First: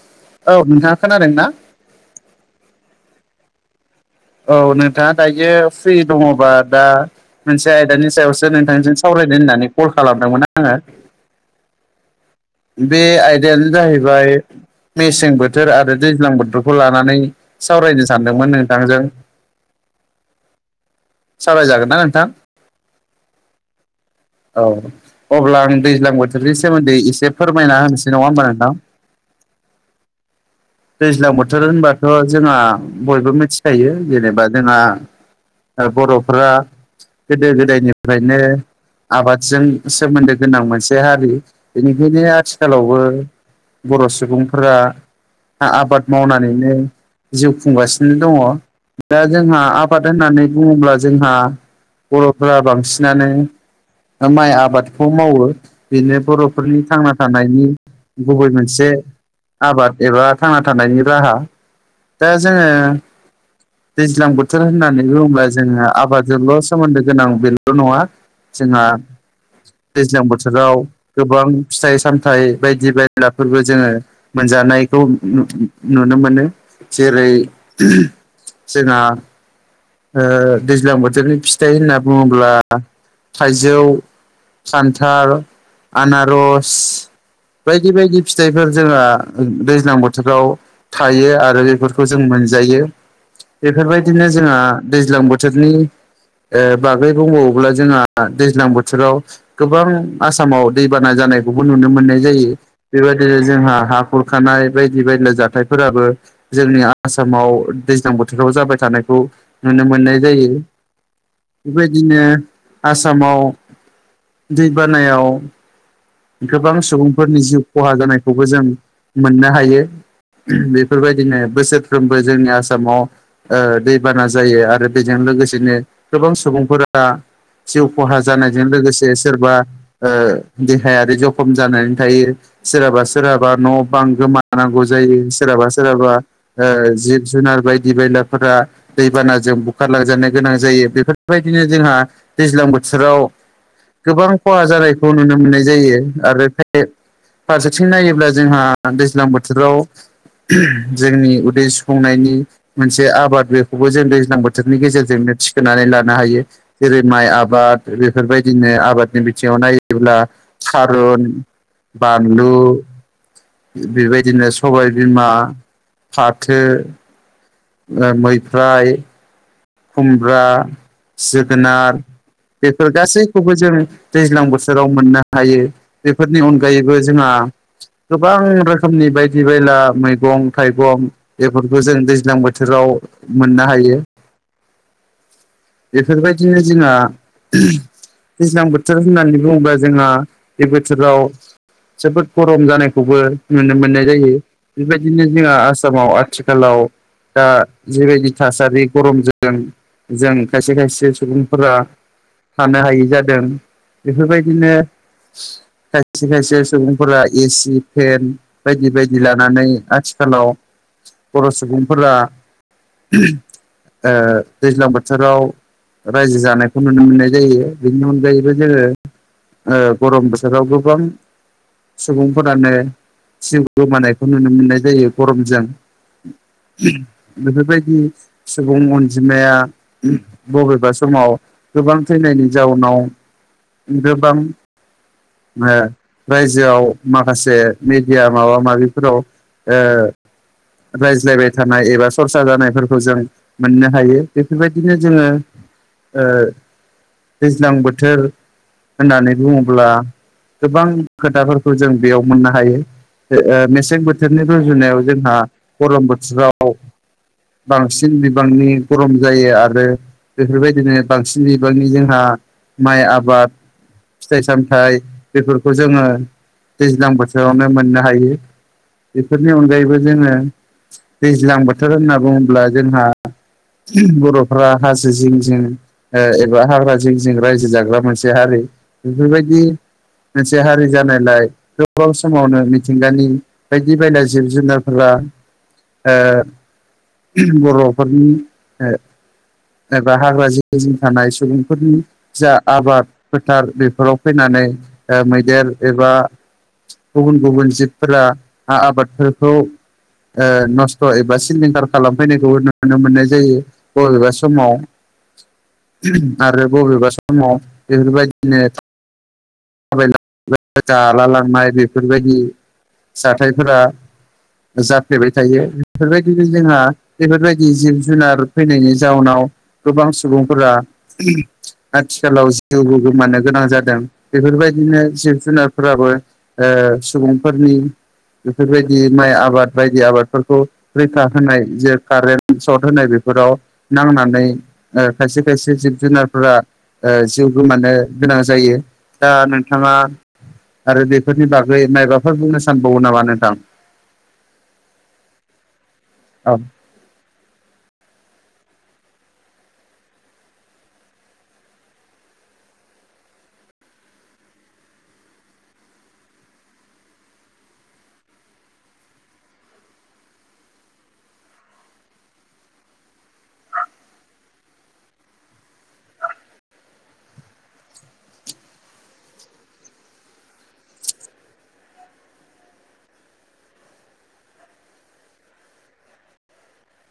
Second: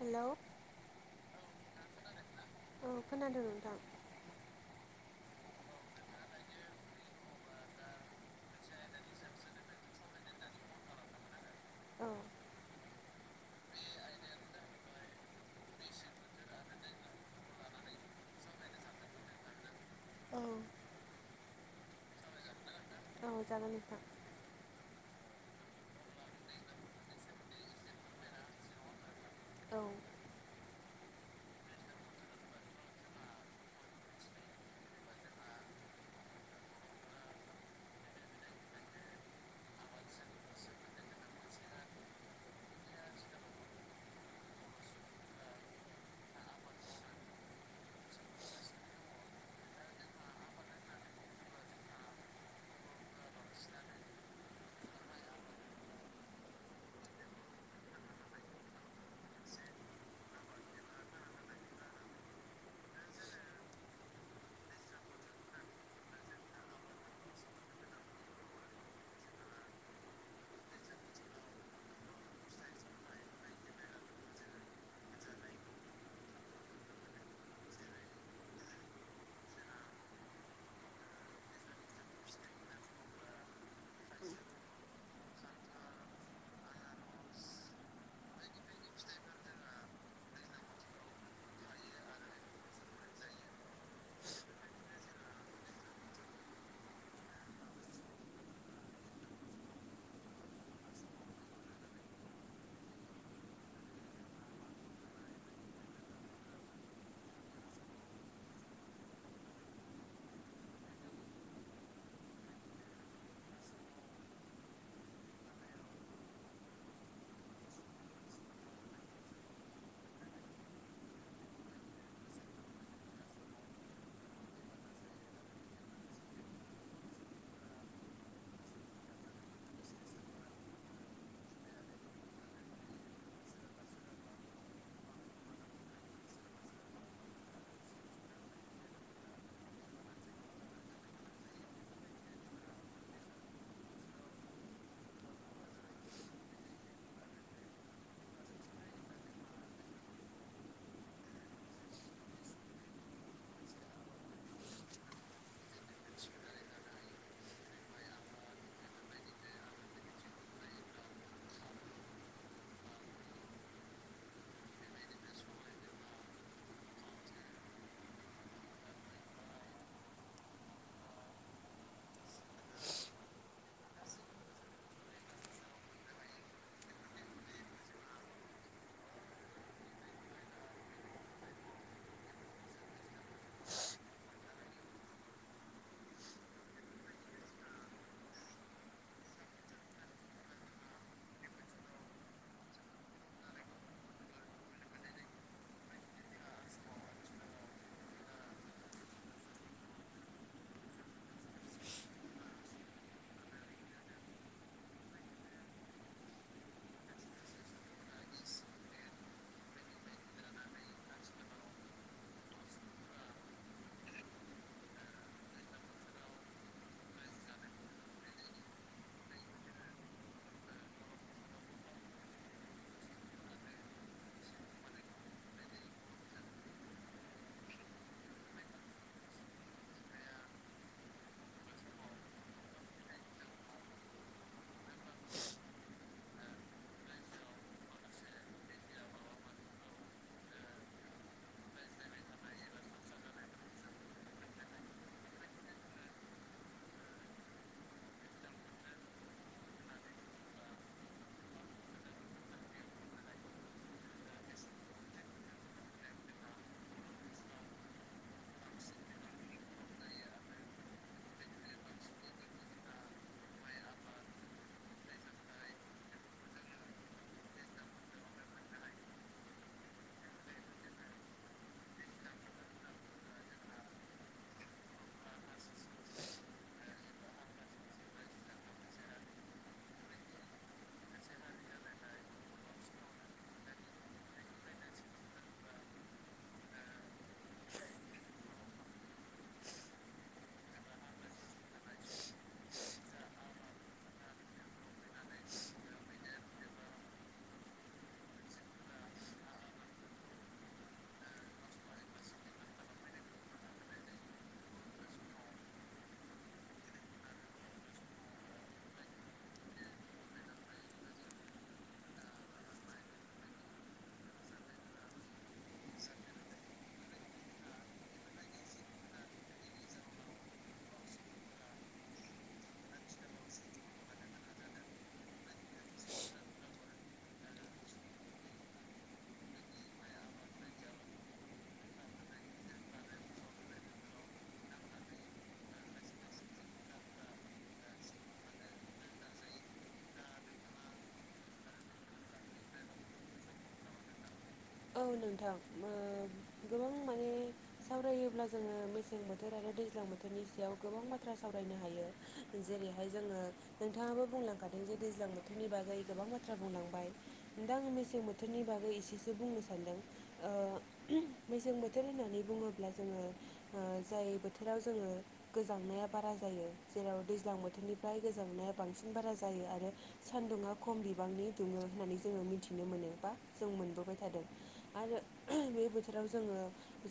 Hello. औ नोंथाङा खोनादों ना? औ खोनादो नोंथां। औ नोंथाङा दायो फ्रि दङबा दा। मोनसे आयदानि सायावसो नोंथांजों सावरायनो होननानै कल खालामदोंमोन आंङो। औ। बे आयदायानो जाहैबाय। मेसें बोथोर आरो दैज्लां बोथोरखौ लानानै सावरायनो सानदोंमोन नोंथांजों। [inaudible] औ। सावरायजागोन ना नोंथां? औ जागोन नोंथां। औ अब्ला आं दैज्लां बोथोरनि सोमोन्दै एसे फोरमायना होनोसै नङा होमबा नोंथां। औ। दैज्लां बोथोर होनबाथ' जोंहा बयबो मोथिखायो जेनेबा जोंहा। ओ बर'फ्रा गोदो गोदायनिफ्रायनो। आबादजों सोमोन्दो गोनां मोनसे हारि बेनिखायनो आथिखालावबो। बर' सुबुंफोरा आ- आबाद मावनानैनो। जिउ खुंगासिनो दंङ दा जोंहा आबाद होननानै बुङोब्ला जोंहा। बर'फोरा बांसिनानो। ओ माइ आबादखौ मावो बिदिनो बर'फोरनि थांना थानायनि। गुबै मोनसे आबाद एबा थांना थानायनि राहा। दा जोङो। दैज्लां बोथोर होननानै बुङोब्ला जोङो आबादजोंल' सोमोन्दो गोनां बेल' नङा। जोंहा दैज्लां बोथोराव गोबां फिथाइ सामथाइ बायदि बायलाफोरबो जोङो। मोनजानायखौ नुनो मोनो जेरै [unintelligible] जोंहा। ओ दैज्लां बोथोरनि फिथाइ होनना बुङोब्ला आ थाइजौ। सान्थाल, आनारस। बायदि बायदि फिथाइफोर जोंहा दैज्लां बोथोराव थायो आरो बेफोरखौ जों मोनजायो बेफोरबायदिनो जोंङो दैज्लां बोथोरनि ओ बागै बुंबावोब्ला जोंहा दैज्लां बोथोराव गोबां आसामाव दैबाना जानायखौबो नुनो मोननाय जायो बेबायदि जोंहा हाखुरखानाय बायदि बायला जाथायफोराबो जोंनि आसामाव दैज्लां बोथोराव जाबाय थानायखौ नुनो मोननाय जायो। बेबायदिनो आसामाव दैबानायाव गोबां सुबुंफोरनि जिउ खहा जानायखौबो जों मोननो हायो बेफोरबायदिनो बोसोरफ्रोमबो जोंनि आसामाव ओ दैबाना जा जायो आरो बेजों लोगोसेनो गोबां सुबुंफोरा जिउ खहा जानायजों लोगोसे सोरबा ओ देहायारि जखम जानानै थायो। सोरहाबा सोरहाबा न' बां गोमानांगौ जायो सोरहाबा सोरहाबा ओ जिब जुनार बायदि बायलाफोरा दैबानाजों बुखारलांजानो गोनां जायो बेफोरबायदिनो जोंहा दैज्लां बोथोराव गोबां खहा जानायखौ नुनो मोननाय जायो आरो फारसेथिं नायोब्ला जोंहा दैज्लां बोथोराव जोंनि उदै सुफुंनायनि मोनसे आबाद बे खौबो जों दैज्लां बोथोरनि गेजेरजोंनो थिखोनानै लानो हायो। जेरै माइ आबाद बेफोरबायदिनो आबादनि बिथिङाव नायोब्ला सारुन बानलु बेबायदिनो सबायबिमा फाथो ओ मैफ्राय खुमब्रा जोगोनार बेफोर गासैखौबो जों दैज्लां बोथोराव मोननो हायो। बेफोरनि अनगायैबो जोंहा गोबां रोखोमनि बायदि बायला मैगं थाइगं बेफोरखौ जों दैज्लां बोथोराव मोननो हायो बेफोरबायदिनो जोंहा दैज्लां बोथोर होननानै बुङोबा जोंहा बे बोथोराव जोबोद गरम जानायखौबो नुनो मोननाय जायो बेबायदिनो जोंहा आसामाव आथिखालाव दा जिबायदि थासारि गरमजों जों खायसे खायसे सुबुंफोरा थानो हायै जादों बेफोरबायदिनो खायसे खायसे सुबुंफोरा एसि फेन बायदि बायदि लानानै आथिखालाव बर' सुबुंफोरा ओ दैज्लां बोथ थोराव रायजो जानायखौ नुनो मोननाय जायो बेनि अनगायैबो जोङो ओ गरम बोथोराव गोबां सुबुंफोरानो जिउ गोमानायखौ नुनो मोननाय जायो गरमजों। बेफोरबायदि सुबुं अनजिमाया -बबेबा समाव गोबां थैनायनि जाउनाव गोबां ओ रायजोआव माखासे मेदिया माबा माबिफोराव ओ रायज्लायबाय थानाय एबा सरसा जानायफोरखौ जों मोननो हायो बेफोरबायदि बिदिनो जोङो ओ दैज्लां बोथोर होननानै बुङोब्ला गोबां खोथाफोरखौ जों बेयाव मोननो हायो। ओ मेसें बोथोरनि रुजुनायाव जोंहा गरम बोथोराव। बांसिन बिबांनि गरम जायो आरो रो बेफोरबायदिनो बांसिन बिबांनि जोंहा माइ आब बाद फिथाइ सामथाइ। बेफोरखौ जोङो दैज्लां बोथोरावनो मोननो हायो। बेफोरनि अनगायैबो जोङो दैज्लां बोथोर होनना बुङोब्ला जोंहा बर' फ्रा हाजो जिं जिं एबा हाग्रा जिं जिं रायजो जाग्रा मोनसे हारि। बेफोरबायदि मोनसे हारि जानायलाय गोबाव समावनो मिथिंगानि बायदि बायला जिब जुनारफोरा ओ बर'फोरनि ओ एबा हाग्रा जिं जिं थानाय सुबुंफोरनि जा आबाद फोथार बेफोराव फैनानै मैदेर एबा गुबुन गुबुन जिबफोरा आबादफोरखौ ओ नस्थ' एबा सिलिंखार खालामफैनायखौबो नुनो मोननाय जायो बबेबा समाव आरो बबेबा समाव बेफोरबायदिनो थाबाय जाला लांनाय बेफोरबायदि जाथायफोरा जाफ्लेबाय थायो बेफोरबायदिनो जोंहा बेफोरबायदि जिब जुनार फैनायनि जाउनाव गोबां सुबुंफोरा आथिखालाव जिउबो गोमानो गोनां जादों बेफोरबायदिनो जिब जुनारफोराबो ओ सुबुंफोरनि बेफोरबायदि माइ आबाद बायदि आबादफोरखौ रैखा होनाय जे कारेन्ट सर्ट होनाय बेफोराव नांनानै ओ खायसे खायसे जिब जुनारफोरा ओ जिउ गोमानो गोनां जायो दा नोंथाङा आरो बेफोरनि बागै मायबाफोर बुंनो सानबावो नामा नोंथां? औ नोंथां ओ औ गोबां माने सावरायोब्ला जोङो मेसें बोथोर आरो दैज्लां बोथोरनि सायाव गोबां बाथ्रा सावरायनो हायो। जेरैहाय जोङो नोंथाङाबो बुंलांखादों जे दैज्लां बोथोरनि बागै गोबां बाथ्रा बुंलांबाय। दा आङो मेसें बोथोरनि बागै एसेसो बुंनो सानदों। ओ सें बोथोर होननानै बुङोब्ला जोङो ओ जाय बोथोराव जोङो गोजांनाया बारा जायो जेराव दैज्लां बोथोरनिफ्राय गोजांनाया बांसिन बारा जायो आरो सान्दुङा खम बिबांनि दुङो होननानै जोङो मिथिनो मोनो बा जों मोनबोबाय थादों आरो बे बोथोराव जोङो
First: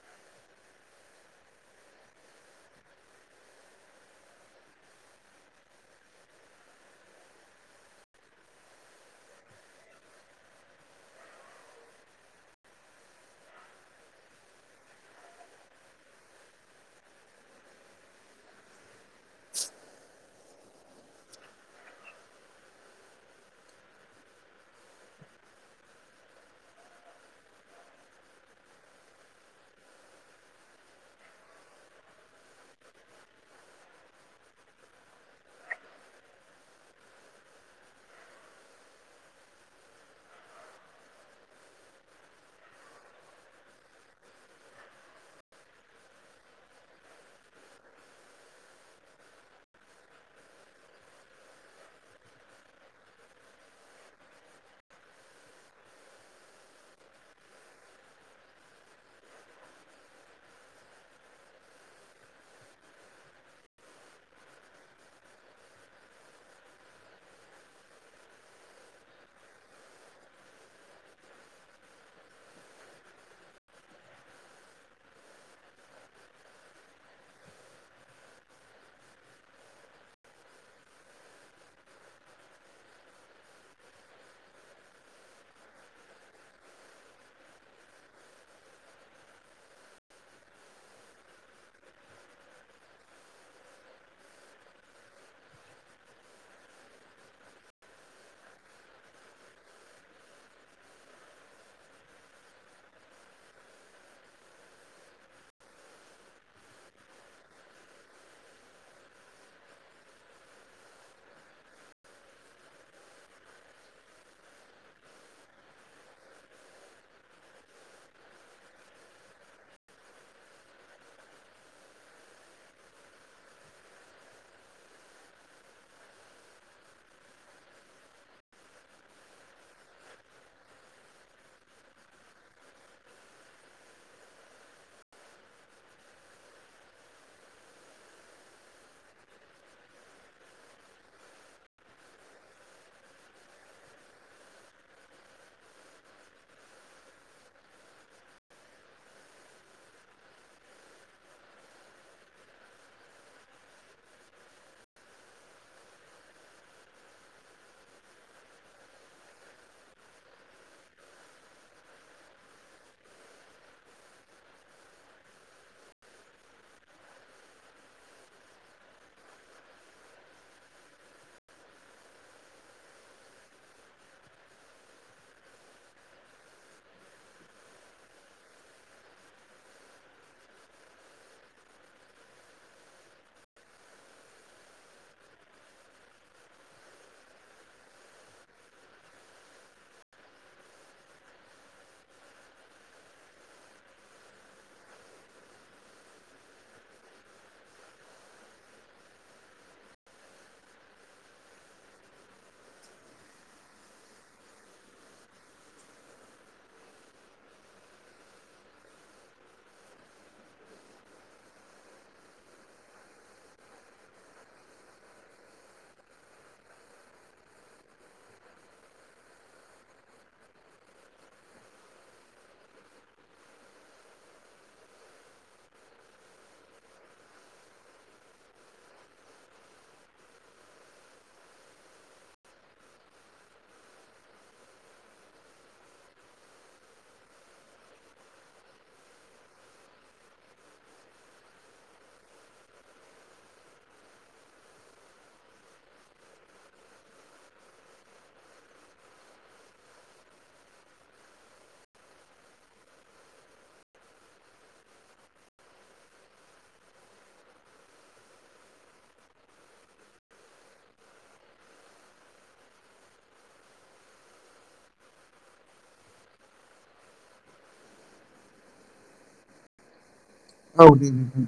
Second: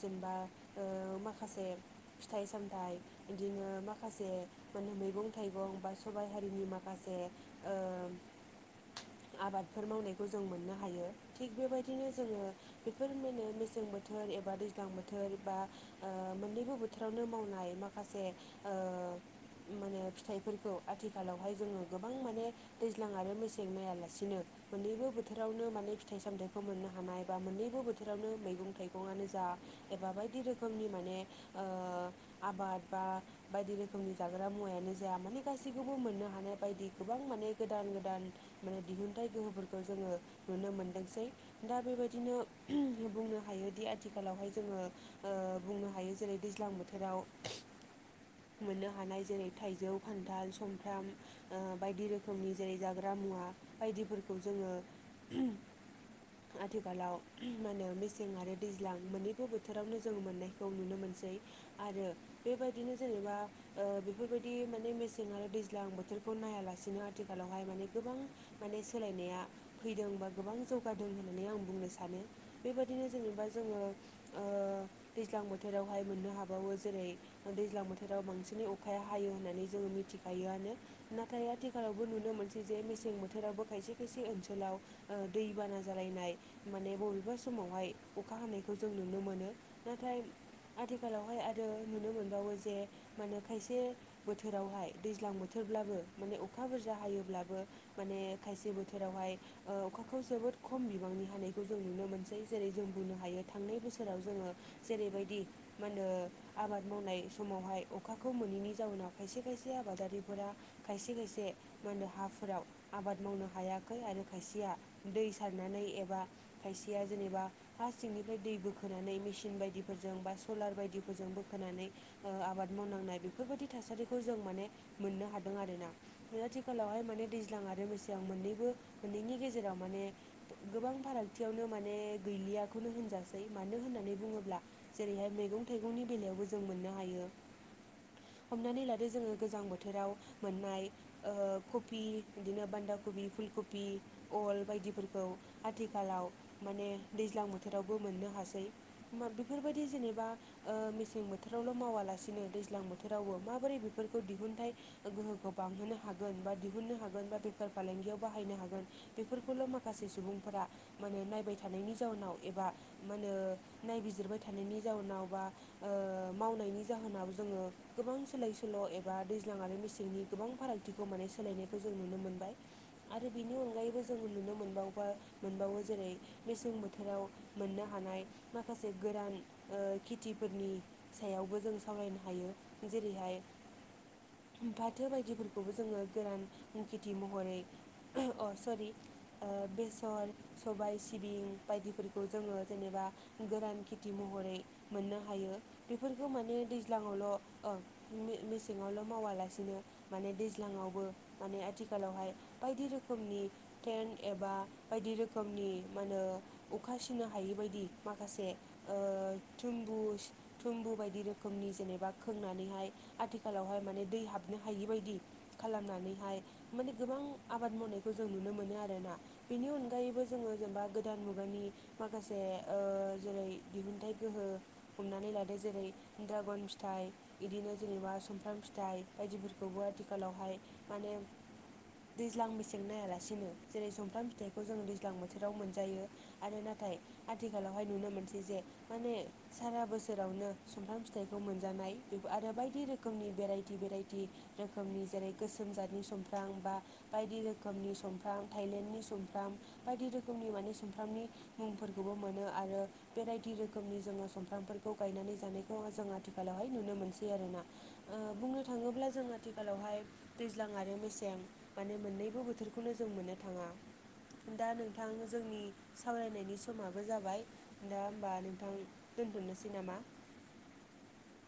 जेनेबा ओ माखासे फिथाइ सामथाइ बिदिनो माखासे माने मैगं थाइगं बा सबाइ हारिनि माखासे ओम आबादफोर मावनायखौ जों मोननो हायो थिग बेबायदि बिदिनो जोङो बेफोर मोननो मेसें बोथोर एबा दैज्लां बोथोर बा ओ मोननैबो बोथोरावनो मावनाय माखासे ओ माने फिथाइफोरखौ आथिखालावहाय गोबां माने दैज्लां आरो मेसें नायालासिनो मोननैबो बोथोरावनो माने फिथाइ सामथाइ खौ मोननो हानाय बा मोननैबो बोथोरावनो मैगं थाइगंआनो जा एबा बायदि रोखोमनि माने ओ आबाद बा बायदि रोखोमनि जाग्रा मुवायानो जाया माने गासैखौबो मोननो हानाय बायदि गोबां माने गोदान गोदान माने दिहुनथाइ गोहोफोरखौ जोङो नुनो मोनदोंसै दा बेबायदिनो बुंनो हायोदि आथिखालावहाय जोङो ओ बुंनो हायो जेरै दैज्लां बोथोराव मोननो हानाय जेरै थाइजौ खान्थाल सुमफ्राम ओ बायदि रोखोमनि जेरै जाग्रा मुवा बायदिफोरखौ जोङो आथिखालाव मा होनो मेसें आरो दैज्लां मोननैबो बोथोरावनो जोंङ मोननायखौ नुनो मोनसै आरो बेबायदिनो जेनेबा ओ बेफोरबायदि माने मेसें आरो दैज्लां बोथोरखौ नायालासिनो आथिखालावहाय माने गोबां माने सोलायनाया फैदों बा गोबां जौगादों होनो होनै आं बुंनो सानो बेबायदिनो जेनेबा जोङो ओ दैज्लां बोथोरावहाय मोननो हाबावो जेरै ओ दैज्लां बोथोराव बांसिनै अखाया हायो होननानै जोङो मिथिखायोआनो नाथाय आथिखालावबो नुनो मोनसै जे मेसें बोथोरावबो खायसे खायसे ओनसोलाव ओ दैबाना जालायनाय माने बबेबा समावहाय अखा हानायखौ जों मोनो नाथाय आथिखालावहाय आरो नुनो मोनबावो जे मानो खायसे बोथोरावहाय दैज्लां बोथोरब्लाबो माने अखा बुरजा हायोब्लाबो माने खायसे बोथोरावहाय ओ अखाखौ जोबोद खम बिबांनि हानायखौ जों नुनो मोनसै जेरै जों बुंनो हायो थांनाय बोसोराव जोङो जेरैबायदि मानो आबाद मावनाय समावहाय अखाखौ मोनैनि जाउनाव खायसे खायसे आबादारिफोरा खायसे खायसे मा होनो हाफोराव आबाद मावनो हायाखै आरो खायसेया दै सारनानै एबा खायसेया जेनेबा फा सिंनिफ्राय दै बोखोनानै मिसिन बायदिफोरजों बा सलार बायदिफोरजों बोखोनानै ओ आबाद मावनांनाय बेफोरबायदि थासारिखौ जों माने मोननो हादों आरोना नो आथिखालावहाय माने दैज्लां आरो मेसें मोननैबो मोननैनि गेजेराव माने गोबां फारागथियावनो माने गैलियाखौनो होनजासै मानो होननानै बुङोब्ला जेरैहाय मैगं थाइगंनि बेलायावबो जों मोननो हायो हमनानै लादो जोङो गोजां बोथोराव मोननाय ओ कबि बिदिनो बान्दा कबि फुल कबि अल बायदि फोर खौ आथिखालाव माने दैज्लां बोथोरावबो मोननो हासै मा बेफोरबायदि जेनेबा ओ मेसें बोथोरावल' मावालासिनो दैज्लां बोथोरावबो माबोरै बेफोरखौ दिहुनथाइ ओ गोहोखौ बांहोनो हागोन बा दिहुननो हागोन बा बेफार फालांगियाव बाहायनो हागोन बेफोरखौल' माखासे गासै सुबुंफोरा माने नायबाय थानायनि जाउनाव एबा मा होनो नायबिजिरबाय थानायनि जाउनाव बा ओ मावनायनि जाहोनाव जोङो गोबां सोलाय सोल' एबा दैज्लां आरो मेसेंनि गोबां फाराग थिखौ माने सोलायनायखौ जों नुनो मोनबाय आरो बिनि अनगायैबो जों नुनो मोन मोनबावबा मोनबावो जेरै मेसें बोथोराव मोननो हानाय माखासे गरान खेथिफोरनि सायावबो जों सावरायनो हायो जेरैहाय फाथो बायदिफोरखौबो जोङो गोरान खेथि महरै ओ अ सरि ओ बेसर सबाय सिबिं बायदिफोरखौ जोङो जेनेबा गोरान खेथि महरै मोननो हायो बेफोरखो माने दैज्लाङावल' ओ मे-मेसेंआवल' मावालासेनो माने दैज्लां आवबो माने आथिखालावहाय बायदि रोखोमनि टेन एबा बायदि रोखोमनि मा होनो अखा सिनो हायि बायदि माखासे ओ थुमबुस थुम्बु बायदि रोखोमनि जेनेबा खोंनानैहाय आथिखालावहाय माने दै हाबनो हायि बायदि खालामनानैहाय माने गोबां आबाद मावनायखौ जों नुनो मोनो आरोना। बेनि अनगायैबो जोङो जेनेबा गोदान मुगानि माखासे ओ जेरै दिहुनथाइ गोहो हमनानै लादो जेरै ड्रागन फिथाइ इदिनो जेनेबा सुमफ्राम फिथाइ बायदिफोरखौबो आथिखालाव हाय माने दैज्लां मेसें नायालासिनो जेरै समफ्राम फिथाइखौ जों दैज्लां बोथोराव मोनजायो आरो नाथाय आथिखालावहाय नुनो मोनसै जे माने सारा बोसोरावनो सुमफ्राम फिथाइखौ मोनजानाय बे आरो बायदि रो खोमनि बेेराइटि बेेराइटि रोखोमनि जेरै गोसोम जादनि सुमफ्रां बा बायदि रोखोमनि सुमफ्राम थायलेण्डनि सुमफ्राम बायदि रोखोमनि माने सुमफ्रामनि मुंफोरखौबो मोनो आरो बेबायदि रोखोमनि जोङो सुमफ्रामफोरखौ गायनानै जानायखौ जों आथिखालावहाय नुनो मोनसै आरोना। ओ बुंनो थाङोब्ला जों आथिखालाव हाय दैज्लां आरो मेसें माने मोननैबो बोथोरखौनो जों मोननो थाङा। दा नोंथां जोंनि सावरायनायनि समाबो जाबाय। दा होमबा नोंथां दोनथ'नोसै नामा? औ दे दे।